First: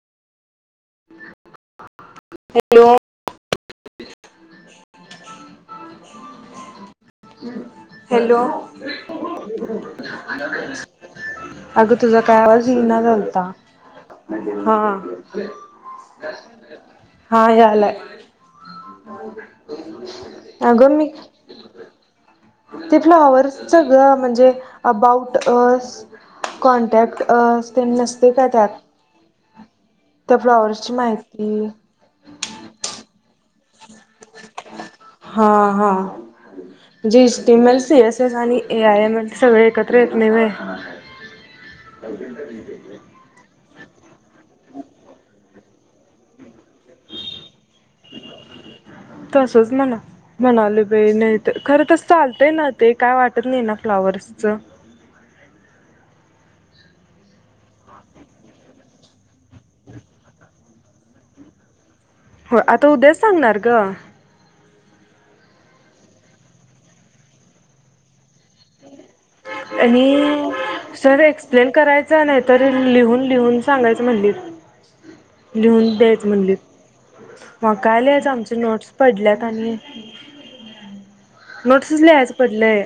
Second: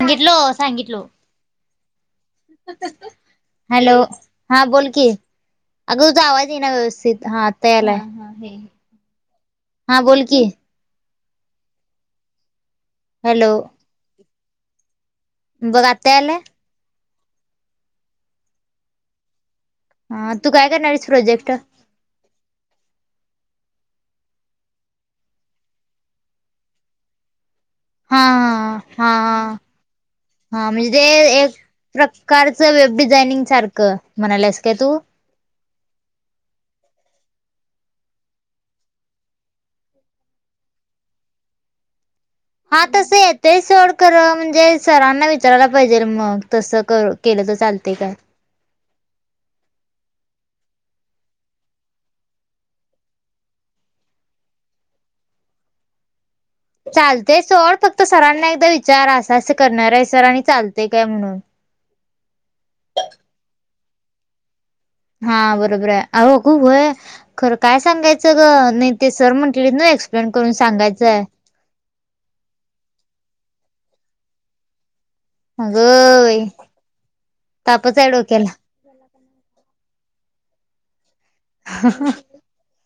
सांगितलो, सागितलो hello hello, हा बोल की, अगं तुझा आवाज ये ना व्यवस्थित. हा आता यायलाय. हॅलो हा बोल की अगं तुझा काय आवाज येई ना झा. हॅलो हां बघ आता यायलाय हां यालय. हा, तू काय करणारीस प्रोजेक्ट? तितलं अवर्सच च ग म्, हणजे अबाउट अस कॉन्टॅक्ट अस त्यां नसते का हा त्यात, हा त्या हा म्हणजे फ्लॉवरची ते एक माहिती. प्रकारचं वेब डिझायनिंग सारखं, म्हणालेस काय तू? हां हां.... जी team L, C S S आणि ए आय एम एल सगळे एकत्र येत नाही व्हय? अ [unintelligible] हा तस येत सोड खरं, म्हणजे सरांना विचारायला पाहिजे मग तसं करू केलं तर चालतय काय. तसंच म्हण. म्हणालोय बाई नाही, तर खरं तस चालतंय ना ते, काय वाटत नाही ना फ्लॉवर्सच. चालतंय सोड फक्त सरांना एकदा विचार, असं- असं करणार आहे सर आणि चालतंय काय म्हणून. होय, आता उद्याच सांगणार ग. हा बरोबर आहे, अह अगं व्हयं खरं काय सांगायचं गं. नाही ते सर म्हंटलीत नवं एक्सप्लेन करून आणि सर सांगायचायं. एक्सप्लेन करायचं नाही तर, लिहून -लिहून सांगायचं म्हणलीत. लिहून अगं द्याच बाई म्हणलीत, मग तापच काय आहे लिहायचं डोक्याला आमचे नोट्स? पडल्यात आणि नोट्सच लिहायचं पडलंय.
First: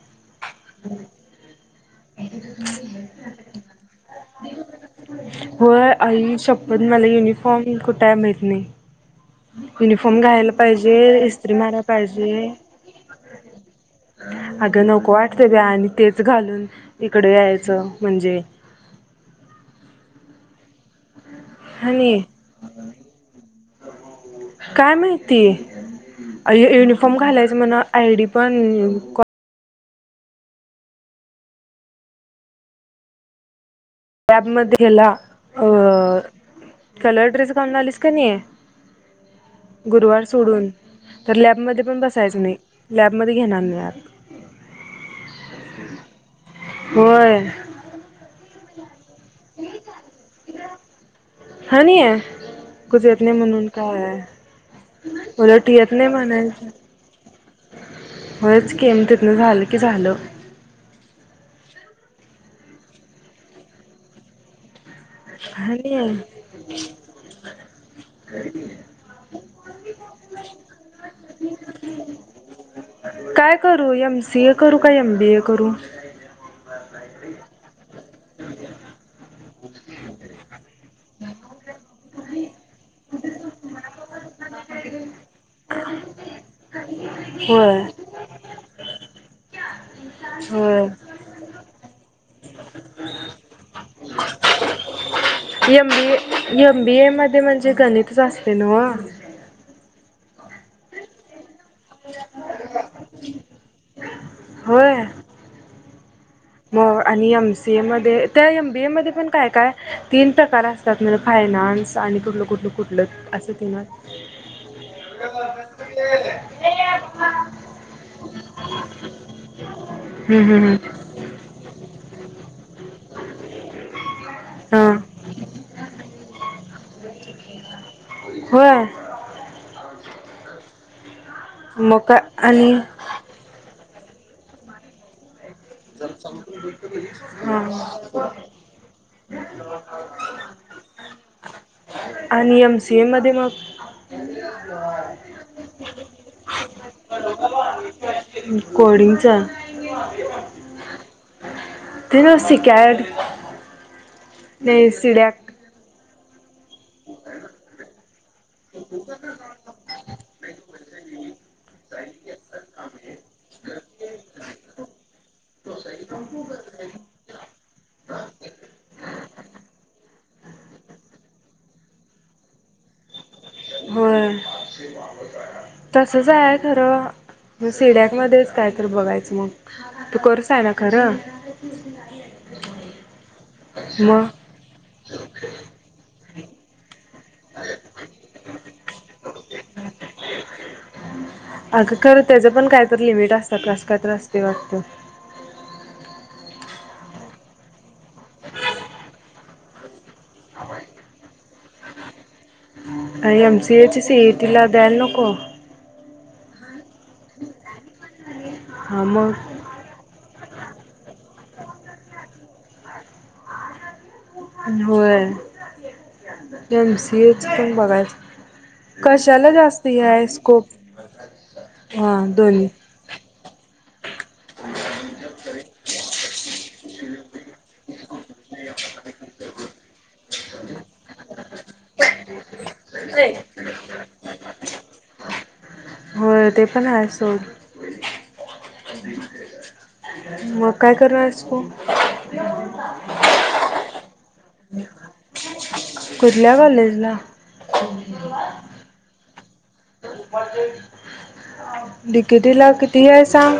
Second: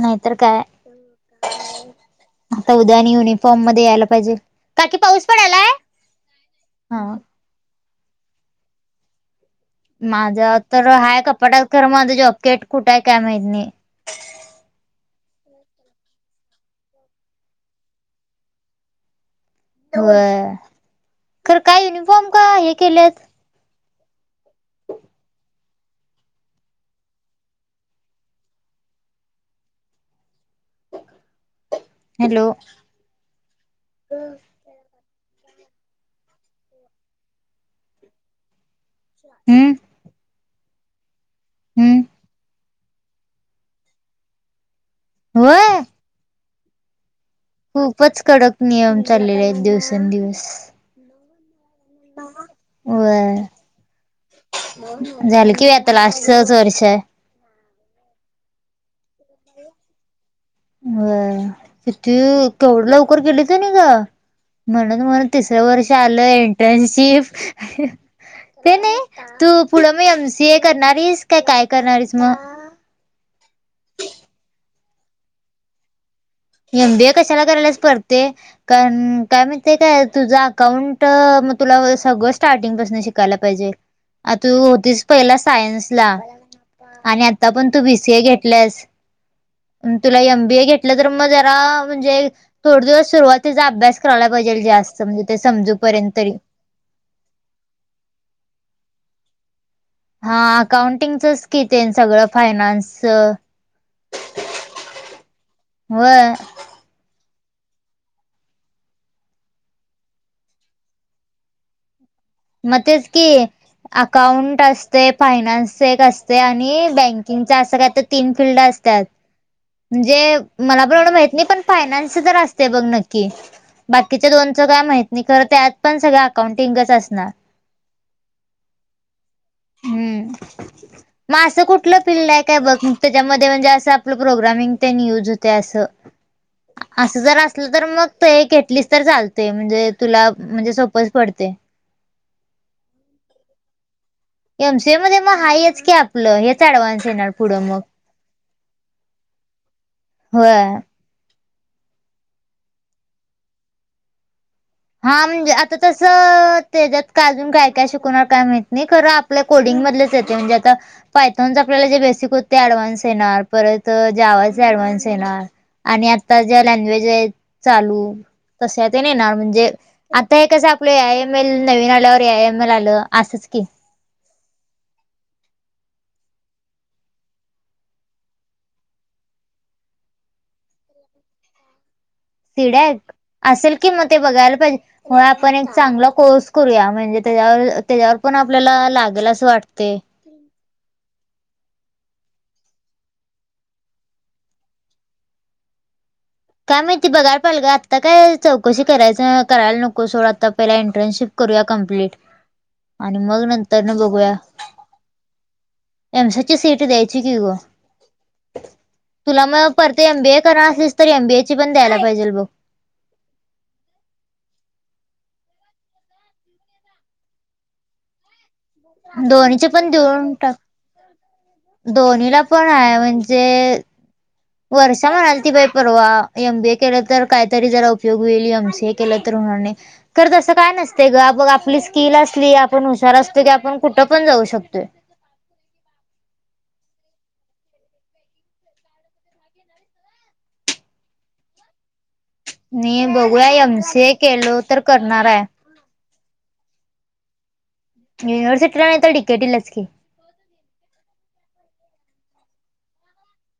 नाहीतर काय. आता उदया आणि युनिफॉर्म मध्ये यायला पाहि- पाहिजे काकी पाऊस पडायलाय? हं फॉर्मीग कुठाय माहीत नाही. युनिफॉर्म घालायला माझा तर हाय पाहिजे, इस्त्री कपाटात माराय खरं माझं पाहिजे. जॉकेट कुठं आहे काय माहित नाही. अगं नको वाटतं ग आणि तेच घालून इकडं यायचं म्हणजे. व्हंय हाणि [unintelligible] काय माहिती आयो युनिफॉर्म घालायचं म्हणं, आयडी पण काफ हॅलो. मध्ये ह्याला अ कलर ड्रेस घालून आलीस कनई हूं.. गुरुवार सोडून तर, लॅबमध्ये पण हम्म बसायचं नाही. लॅबमध्ये घेणार नाही आत.. व्हयं.. होय. खूपच कडक नियम चाललेले आहेत दिवसेंदिवस. हा नाही ह कुझ येत व्हय. नाही म्हणून काय... झालं कि उलट बई आता येत नाही लास्टचचं वर्ष आहे. व्हयंच की, मग तिथनं झालं की झालं. व्हयं किती केवढं लवकर गेलेत क नाही गं, म्हणत-म्हणत तिसरं वर्ष आणि आलं इंटर्नशिप. ते नाही तू पुढं मी एम सी ए करणारीस का काय करणारीस मग? काय करू एम सी ए करू का, एम बी ए करू.? एम बी ए कशाला करायल्यास परते. कारण काय महित्या काय तुझं अकाउंट, मग तुला सगळं स्टार्टिंग पासून शिकायला पाहिजे. आ तू होतीस पहिला सायन्सला. आणि आता पण होय तू बी सी ए घेतल्यास, तुला एम बी ए होय घेतलं तर मग जरा म्हणजे थोडं दिवस सुरुवातीचा अभ्यास करायला पाहिजेल जास्त. असं म्हणजे ते समज M B A, M B A मध्ये म्हणजे गणितच असते नव्हं.? हा अकाउंटिंगचंच की तेन सगळं फायनान्सचं. होय. व्हयं. म आणि एम सी ए मध्ये, त्या एम बी ए मध्ये पण काय काय तीन प्रकार असं त्यातल ज फायनान्स आणि कुटल. मगतेच कि अकाउंट असते फायनान्स च एक असतय आणि बँकिंगच असं काय तर तीन फिल्ड असत्यांत. म्हणजे मला पण एवढं माहीत नाही पण फायनान्स तर असते बघ नक्की. बाकीच्या दोनचं काय हां माहित नाही, खरं त्यात पण सगळं अकाउंटिंगच असणार. होय! म असं कुठलं मग का फिल्ड आहे काय आणि बघ त्याच्यामध्ये म्हणजे असं आपलं प्रोग्रामिंग तेन यूज होतय असं. असं जर हां असलं तर मग तू ये घेतलीसं तर चालतय म्हणजे तुला सोप्प पच पडतेय. आणि एम सी ए मध्ये मग. एम सी ए मध्ये म हायेच की आपलं हेच अडव्हान्स. कोडिंगच्या. होय ते ना सिकॅड. नाही हा सिडॅक म्हणजे आता तस त्याच्यात काय अजून काय काय शिकवणार काय माहित. नी खरं आपल्या कोडिंग मधलेच देते म्हणजे आता. पायथॉनच आपल्याला जे बेसिक होत ते ऍडव्हान्स येणार, परत जावाचे ऍडव्हान्स येणार. आणि आता ज्या लँग्वेज आहे, चालू तश्या तेन येणार म्हणजे. आता हे कसं आपलं ए आय एम एल नवीन आल्यावर ए आय एम एल आलं आसंच की. होय! तसच आहे खरं सिड्याक मध्येच काय तर बघायचं मंग. तू कोर्स आहे नां खरं. सिड्याक असेल कि म ते मग बघायला पाहिजे म्हणून आपण एक चांगला कोर्स करूया म्हणजे. त्यावर त्याच्यावर पण आपल्याला लागल असं वाटते. अगं खरं त्याच पण काय तर लिमिट असतात असं काय तरं असतेय वाटत. काय माहिती बघाय पाहंल ग आत्ता काय चौकशी करायचं करायला नक कोसो ला आता पहिला इंटर्नशिप करूया कप्लीट. काय आमची सि ए ची सी ए टी ला ब्यांनो कोरं. एम से ची सी ए टी द्यायची की ग तुला मग. परते एम बीए करा असेस तर एम बीए ची पण द्यायला पाहिजेल बघ. होय एम सी ए च पण बघायच. कशाला दोन्हीचे जास्त पण हे आहे देऊन टाक स्कोप. हा दोन्हीला दोन्ही पण आहे म्हणजे. वर्ष म्हणाली ती बाई परवा एम बी ए केलं तर कायतरी जरा उपयोग होईल, एम सी ए केलं तर होणार नाही. खर तसं काय नसतय ग, बग आपली स्किल असली आपण हुशार असतो, की आपण कुठं पण जाऊ शकतोय. होय ते पण आहे सोड. मग काय [unintelligible] मी बघूया एम सी ए केलो तर करणार आहे. कुठल्या कॉलेजला? युनवर्सिटीला नाही तर डि के टी लाच की. मंजे. डी कि टी ला किती हाय सांग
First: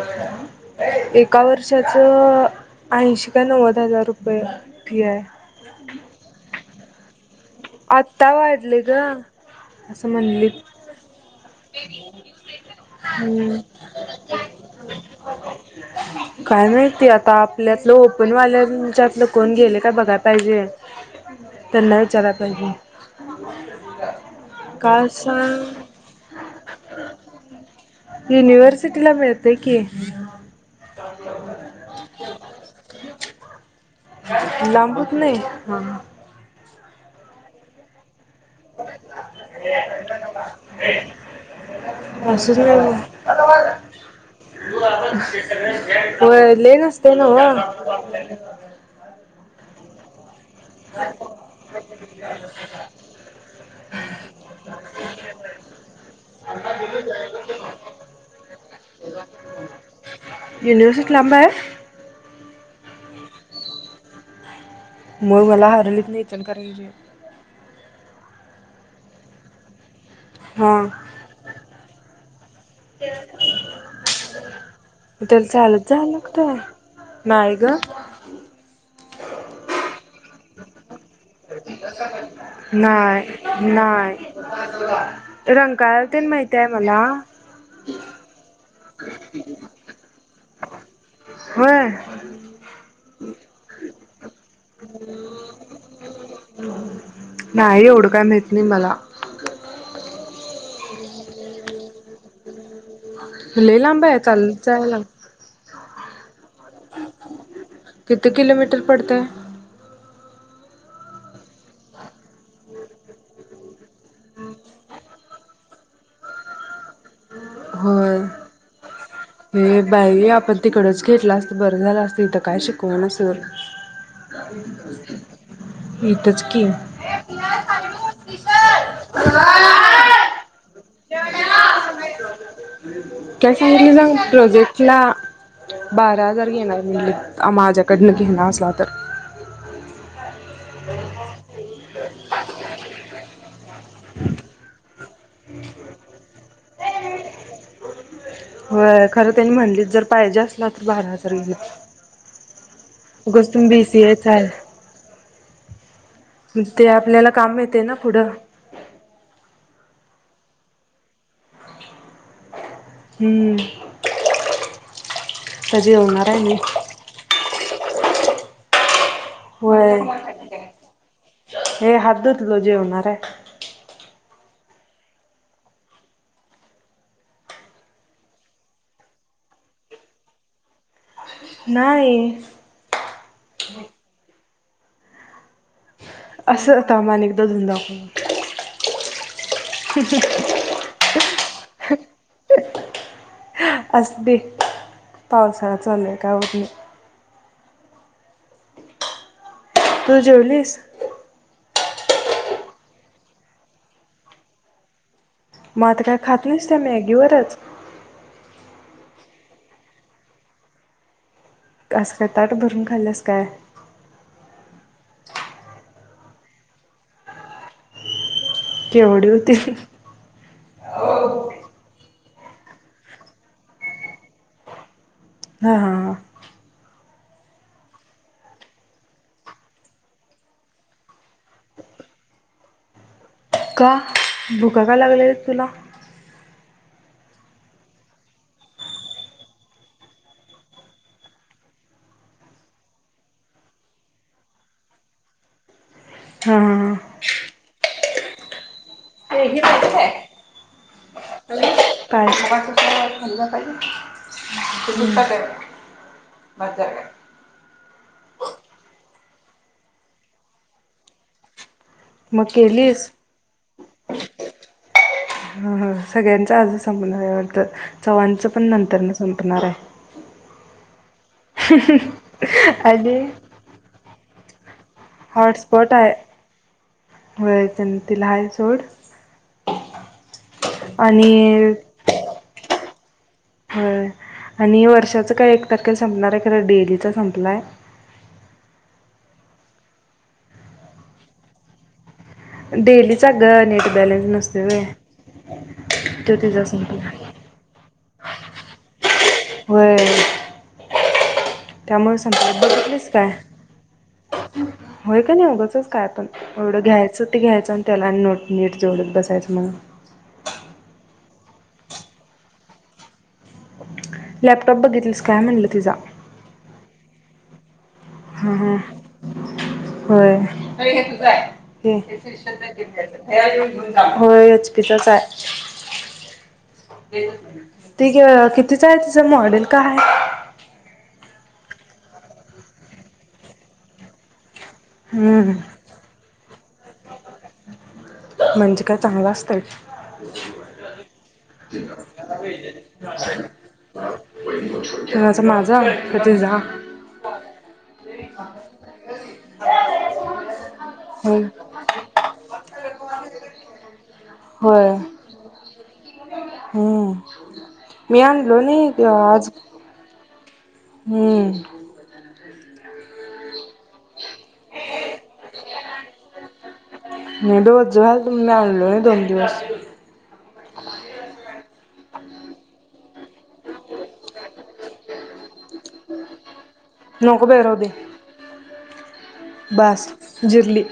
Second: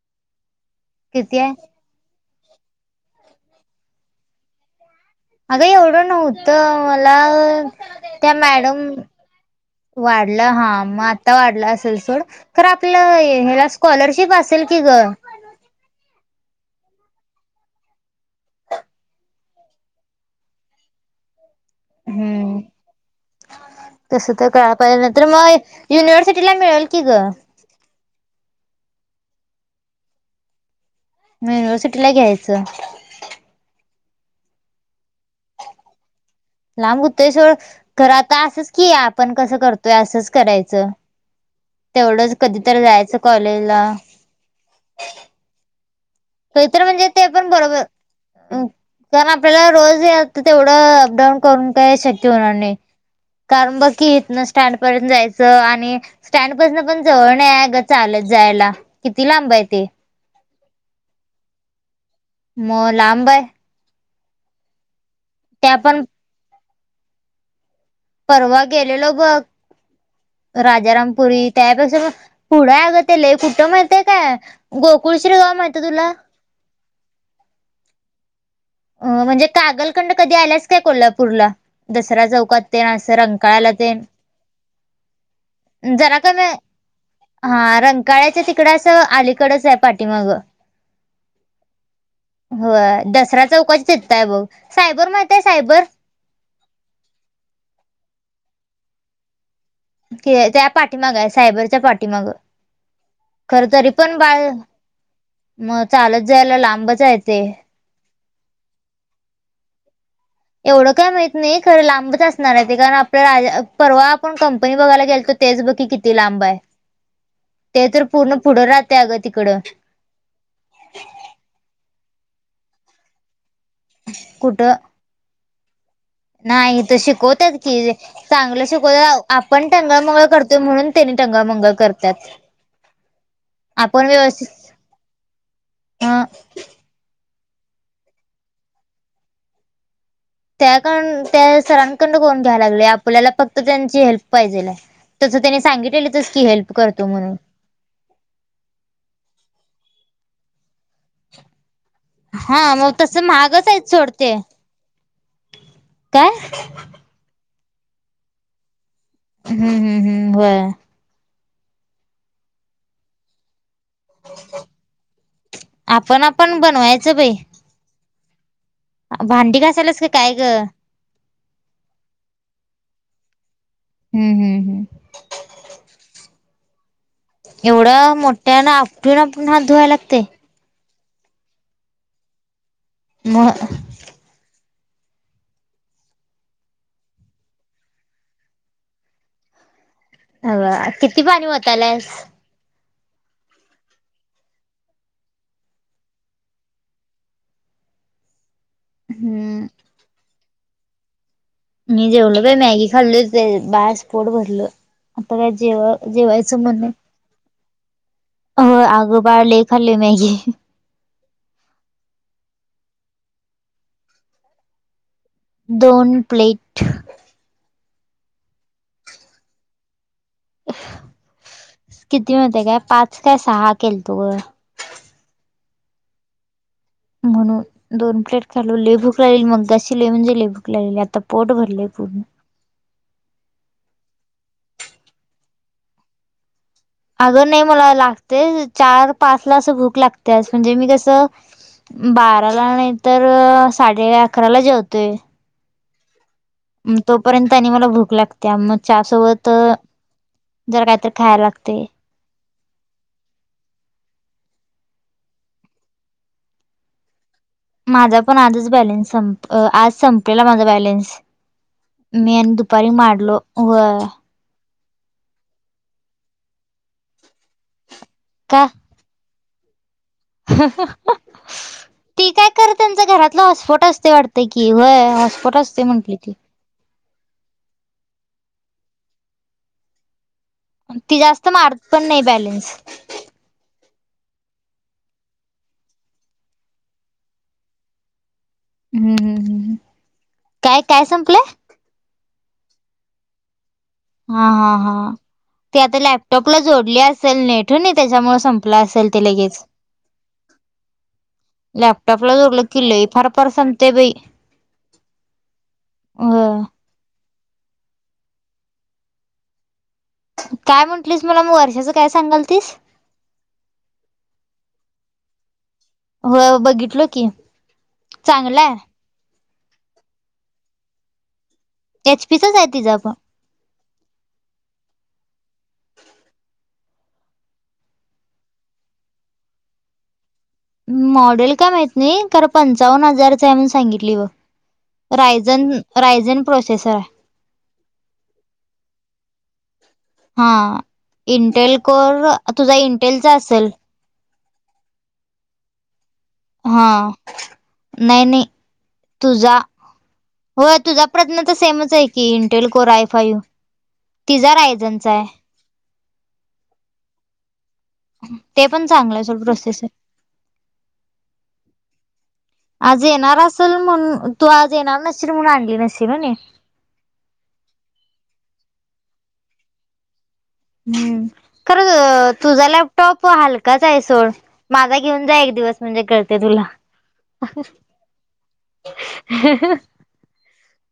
किती एका आहे वर्षात. च ऐंशी का नव्वद हजार रुपये फी आहे. अगं एवढं नव्हतं मला आत्ता त्या वाढले मॅडम. ग असं वाढलं म्हणलीत हा म आता वाढल असेल सोड तर आपलं हम्म हे-हेलासं. स्कॉलरशिप असेल की ग. हा. काय माहिती आता, आपल्यातलं ओपन वाल्याच्यातलं कोण गेले काय बघाय पाहिजे. त्यांना विचारात. हम्म तसं तर कळायला का पाहिजे नंतर मग सांग युनिव्हर्सिटीला मिळेल की ग. हम. [inaudible] युनिव्हर्सिटीला मिळतय की. मग युनिव्हर्सिटीला घ्यायचं. लांब होत नाही. लांब होतय सोड तर आता असंच की आपण कसं करतोय असंच करायचं. तेवढंच असंच कधी नाही तर जायचं कॉलेजला. होय लई कधीतर म्हणजे नसतंय ते पण नव्ह. बरोबर कारण आपल्याला रोज तेवढं अपडाऊन करून काही शक्य होणार नाही. कारण बघ की ईतन स्टँड पर्यंत जायचं आणि स्टँड पसन पण जवळ नाही अगं चालत जायला किती लांब आहे ते. युनिव्हर्सिटी लांब हाय. मग लांब हाय. मग ते मला आपण हरलीतन इचलकरंजी परवा गेलेलो बघ हा मग राजारामपुरी त्यापेक्षा मग. पुढं आगय ते लई कुठं माहितय काय गोकुळश्री त्याला गाव चालत माहितय जायला तुला. नाही ग. अ म्हणजे कागलकंड कधी आल्यास. काय कोल्हापूरला दसरा चौकात ते असं नाय रंकाळाला ते नाय. रंकाळा जरा तेन कमी माहीत्याय मला. हा रंकाळ्याच्या तिकडं असं अलीकडच आहे पाठीमाग. होय. होय दसरा चौकाच्या तीताय बघ. सायबर माहितय सायबर? नाही एवढ काय माहित नाही मला. की त्या पाठीमाग आहे सायबरच्या पाठीमागं. खर लय तरी लांब पण आहे बाळ चालत जायला म चालत जायला लांबच हाय ते. किती किलोमीटर पडतय. एवढं काय माहत नाही, खरं लांबच असणार आहे ते कारण आपलं राज परवा आपण कंपनी बघायला गेल तो. तेच बग किती लांब आहे ते तर होय पूर्ण पुढं राहते अगं तिकडं. हे बाई आपण तिकडच घेतला असतं बरं झालं असतं ईथं काय शिकवना सरळ. कुठं हम. नाही इथं शिकवतात की. चांगलं शिकवतात आपण टंगळमंगळ करतोय म्हणून. त्यांनी टंगळ मंगळ करत्यात. काय सांगितले आपण सांग व्यवस्थित- प्रोजेक्टला ह बारा हजार घेणार मी माझ्याकडनं घेणार असला तर. तेयाकडनं त्या सरांकडन कोण घ्यायला लागलय आपल्याला फक्त त्यांची हेल्प पाहिजेल हाय. तसं तेनी सांगितलेलीच की हेल्प करतो म्हणून. व्हय खरं त्यांनी म्हणलीत जर पाहिजे असलं तर बारा हजार घे- हा मग तस महागच आहेत सोड बीसीएच ते- आहे ते आपल्याला काम मिळतय ना पुढं. हम्म हम्म हम्म होय हम्म आता आपण जेवणार आहे मी आपण बनवायच बई. व्हय, काय ग? हे हात धुतलो जेवणार हाय. हम्म हम्म हम्म एवढ मोठ्यान आपटून -आपटून हात धुवाय लागतय. नाही. म अस, थांब आणि एकदा धुन दाखवतो. अग किती पाणी वताल्यास. असु दे पावसाळा चालु हाय काय होत नाही. हम्म तु जेवलीस? मी जेवलो बाई. मॅगी खालोय. त्याच्यात बास पोट भरल. आता काय जेव जेवायच मन नाही. मॅगी वरच होय अग बाळ लई खालोय मॅगी. अस काय ताट भरून खाल्यास काय? दोन प्लेट. केवढी होती? किती माहितीये काय, पाच काय सहा केलतो ग. हा हा म्हणून दोन प्लेट खालो. लई भूक लागलेली मगाशी लई म्हणजे लई भूक लागलेली. आता पोट भरलय पूर्ण. का भुका का लागल्यालीत तुला? अग नाही मला लागतेच. चार पाच ला अस भूक लागत्याच. म्हणजे मी कस बाराला नाही तर साडे अकराला जेवतोय. हा हा हा तोपर्यंत आणि मला भूक लागत्या, मग चहा हे सोबत हे जरा कायतर खायला लागतय. [unintelligible] बास झाल काय? माझा पण आजच बॅलेन्स संप, आज संपेल माझा बॅलेन्स. मी मग आणि दुपारी केलीस मारलो. व्हय ह हा सगळ्यांचा आजच संपणार हाय वाटत. चव्हाणच का पण नंतर न संपणार हाय. ती काय कर, त्यांच आणि घरातल हॉटस्पॉट असतय वाटत की, व्हय. हॉटस्पॉट हाय. व्हय तिला हाय सोड. अन ती जास्त आणि मारत पण नाही बॅलेन्स. होय. आणि वर्षाच काय एक तारखेला संपणार हाय खर डेलीचा संपलाय. हम्म हम्म हम्म हम्म, काय काय संपलय? डेलीचा गं नेट बॅलन्स हा नसतोय हा व्हय. हा ती आता तो लॅपटॉपला तिचा जोडली संपला. असेल नेट होय नि. त्याच्यामुळे संपल असेल ते लगेच. व्हय. त्यामुळ लॅपटॉपला संपलय. जोडलं की लई बघितलीस फार काय? फार संपते बाई होय काय नाही उगचच काय पण. हो एवढ घ्यायच ते घ्यायच आणि त्याला नोट नेट जोडत बसायच म्हण. काय म्हंटलीस मला म वर्षाचं काय सांगालतीस? लॅपटॉप बघितलीस काय म्हंटलं तीजा. व्हव बघितलो की. चांगला हम्म, आहे होय हे एचपीचाच आहे तिचा पण होय एच पी चाच आय. ते कितीच आय तिचं मॉडेल काय हाय? मॉडेल काय माहीत नाय खरं पंचावन्न हजारच हाय म्हणुन सांगितली बघ. हम्म रायझन रायझन प्रोसेसर आय. म्हणजे काय चांगलं असतंय? हा इंटेल कोर तुझा इंटेलचा असल. कुणाचा माझा का तीझा? हा नाय नाय तुझा व्हय तुझा होय प्रज्ञाचा सेमच हाय की इंटेल कोर आय फाइव्ह तिजा होय रायजनचा हाय. हम्म. मी आणलो ते पण नाय ग चांगलं आहे सोड आज प्रोसेसर. हम्म. आज येणार असल म्हणुन, तू आज येणार नशील म्हणून आणली नशील व्हय नी? नाय बाई वज्ज व्हालत म्हणुन मी आणलो नाय दोन दिवस. हम्म, खर तुझा लॅपटॉप हलकाच हाय सोड, माझा घेऊन जा एक दिवस म्हणजे कळतंय तुला. नको बाय राहूदे. बास जिरली.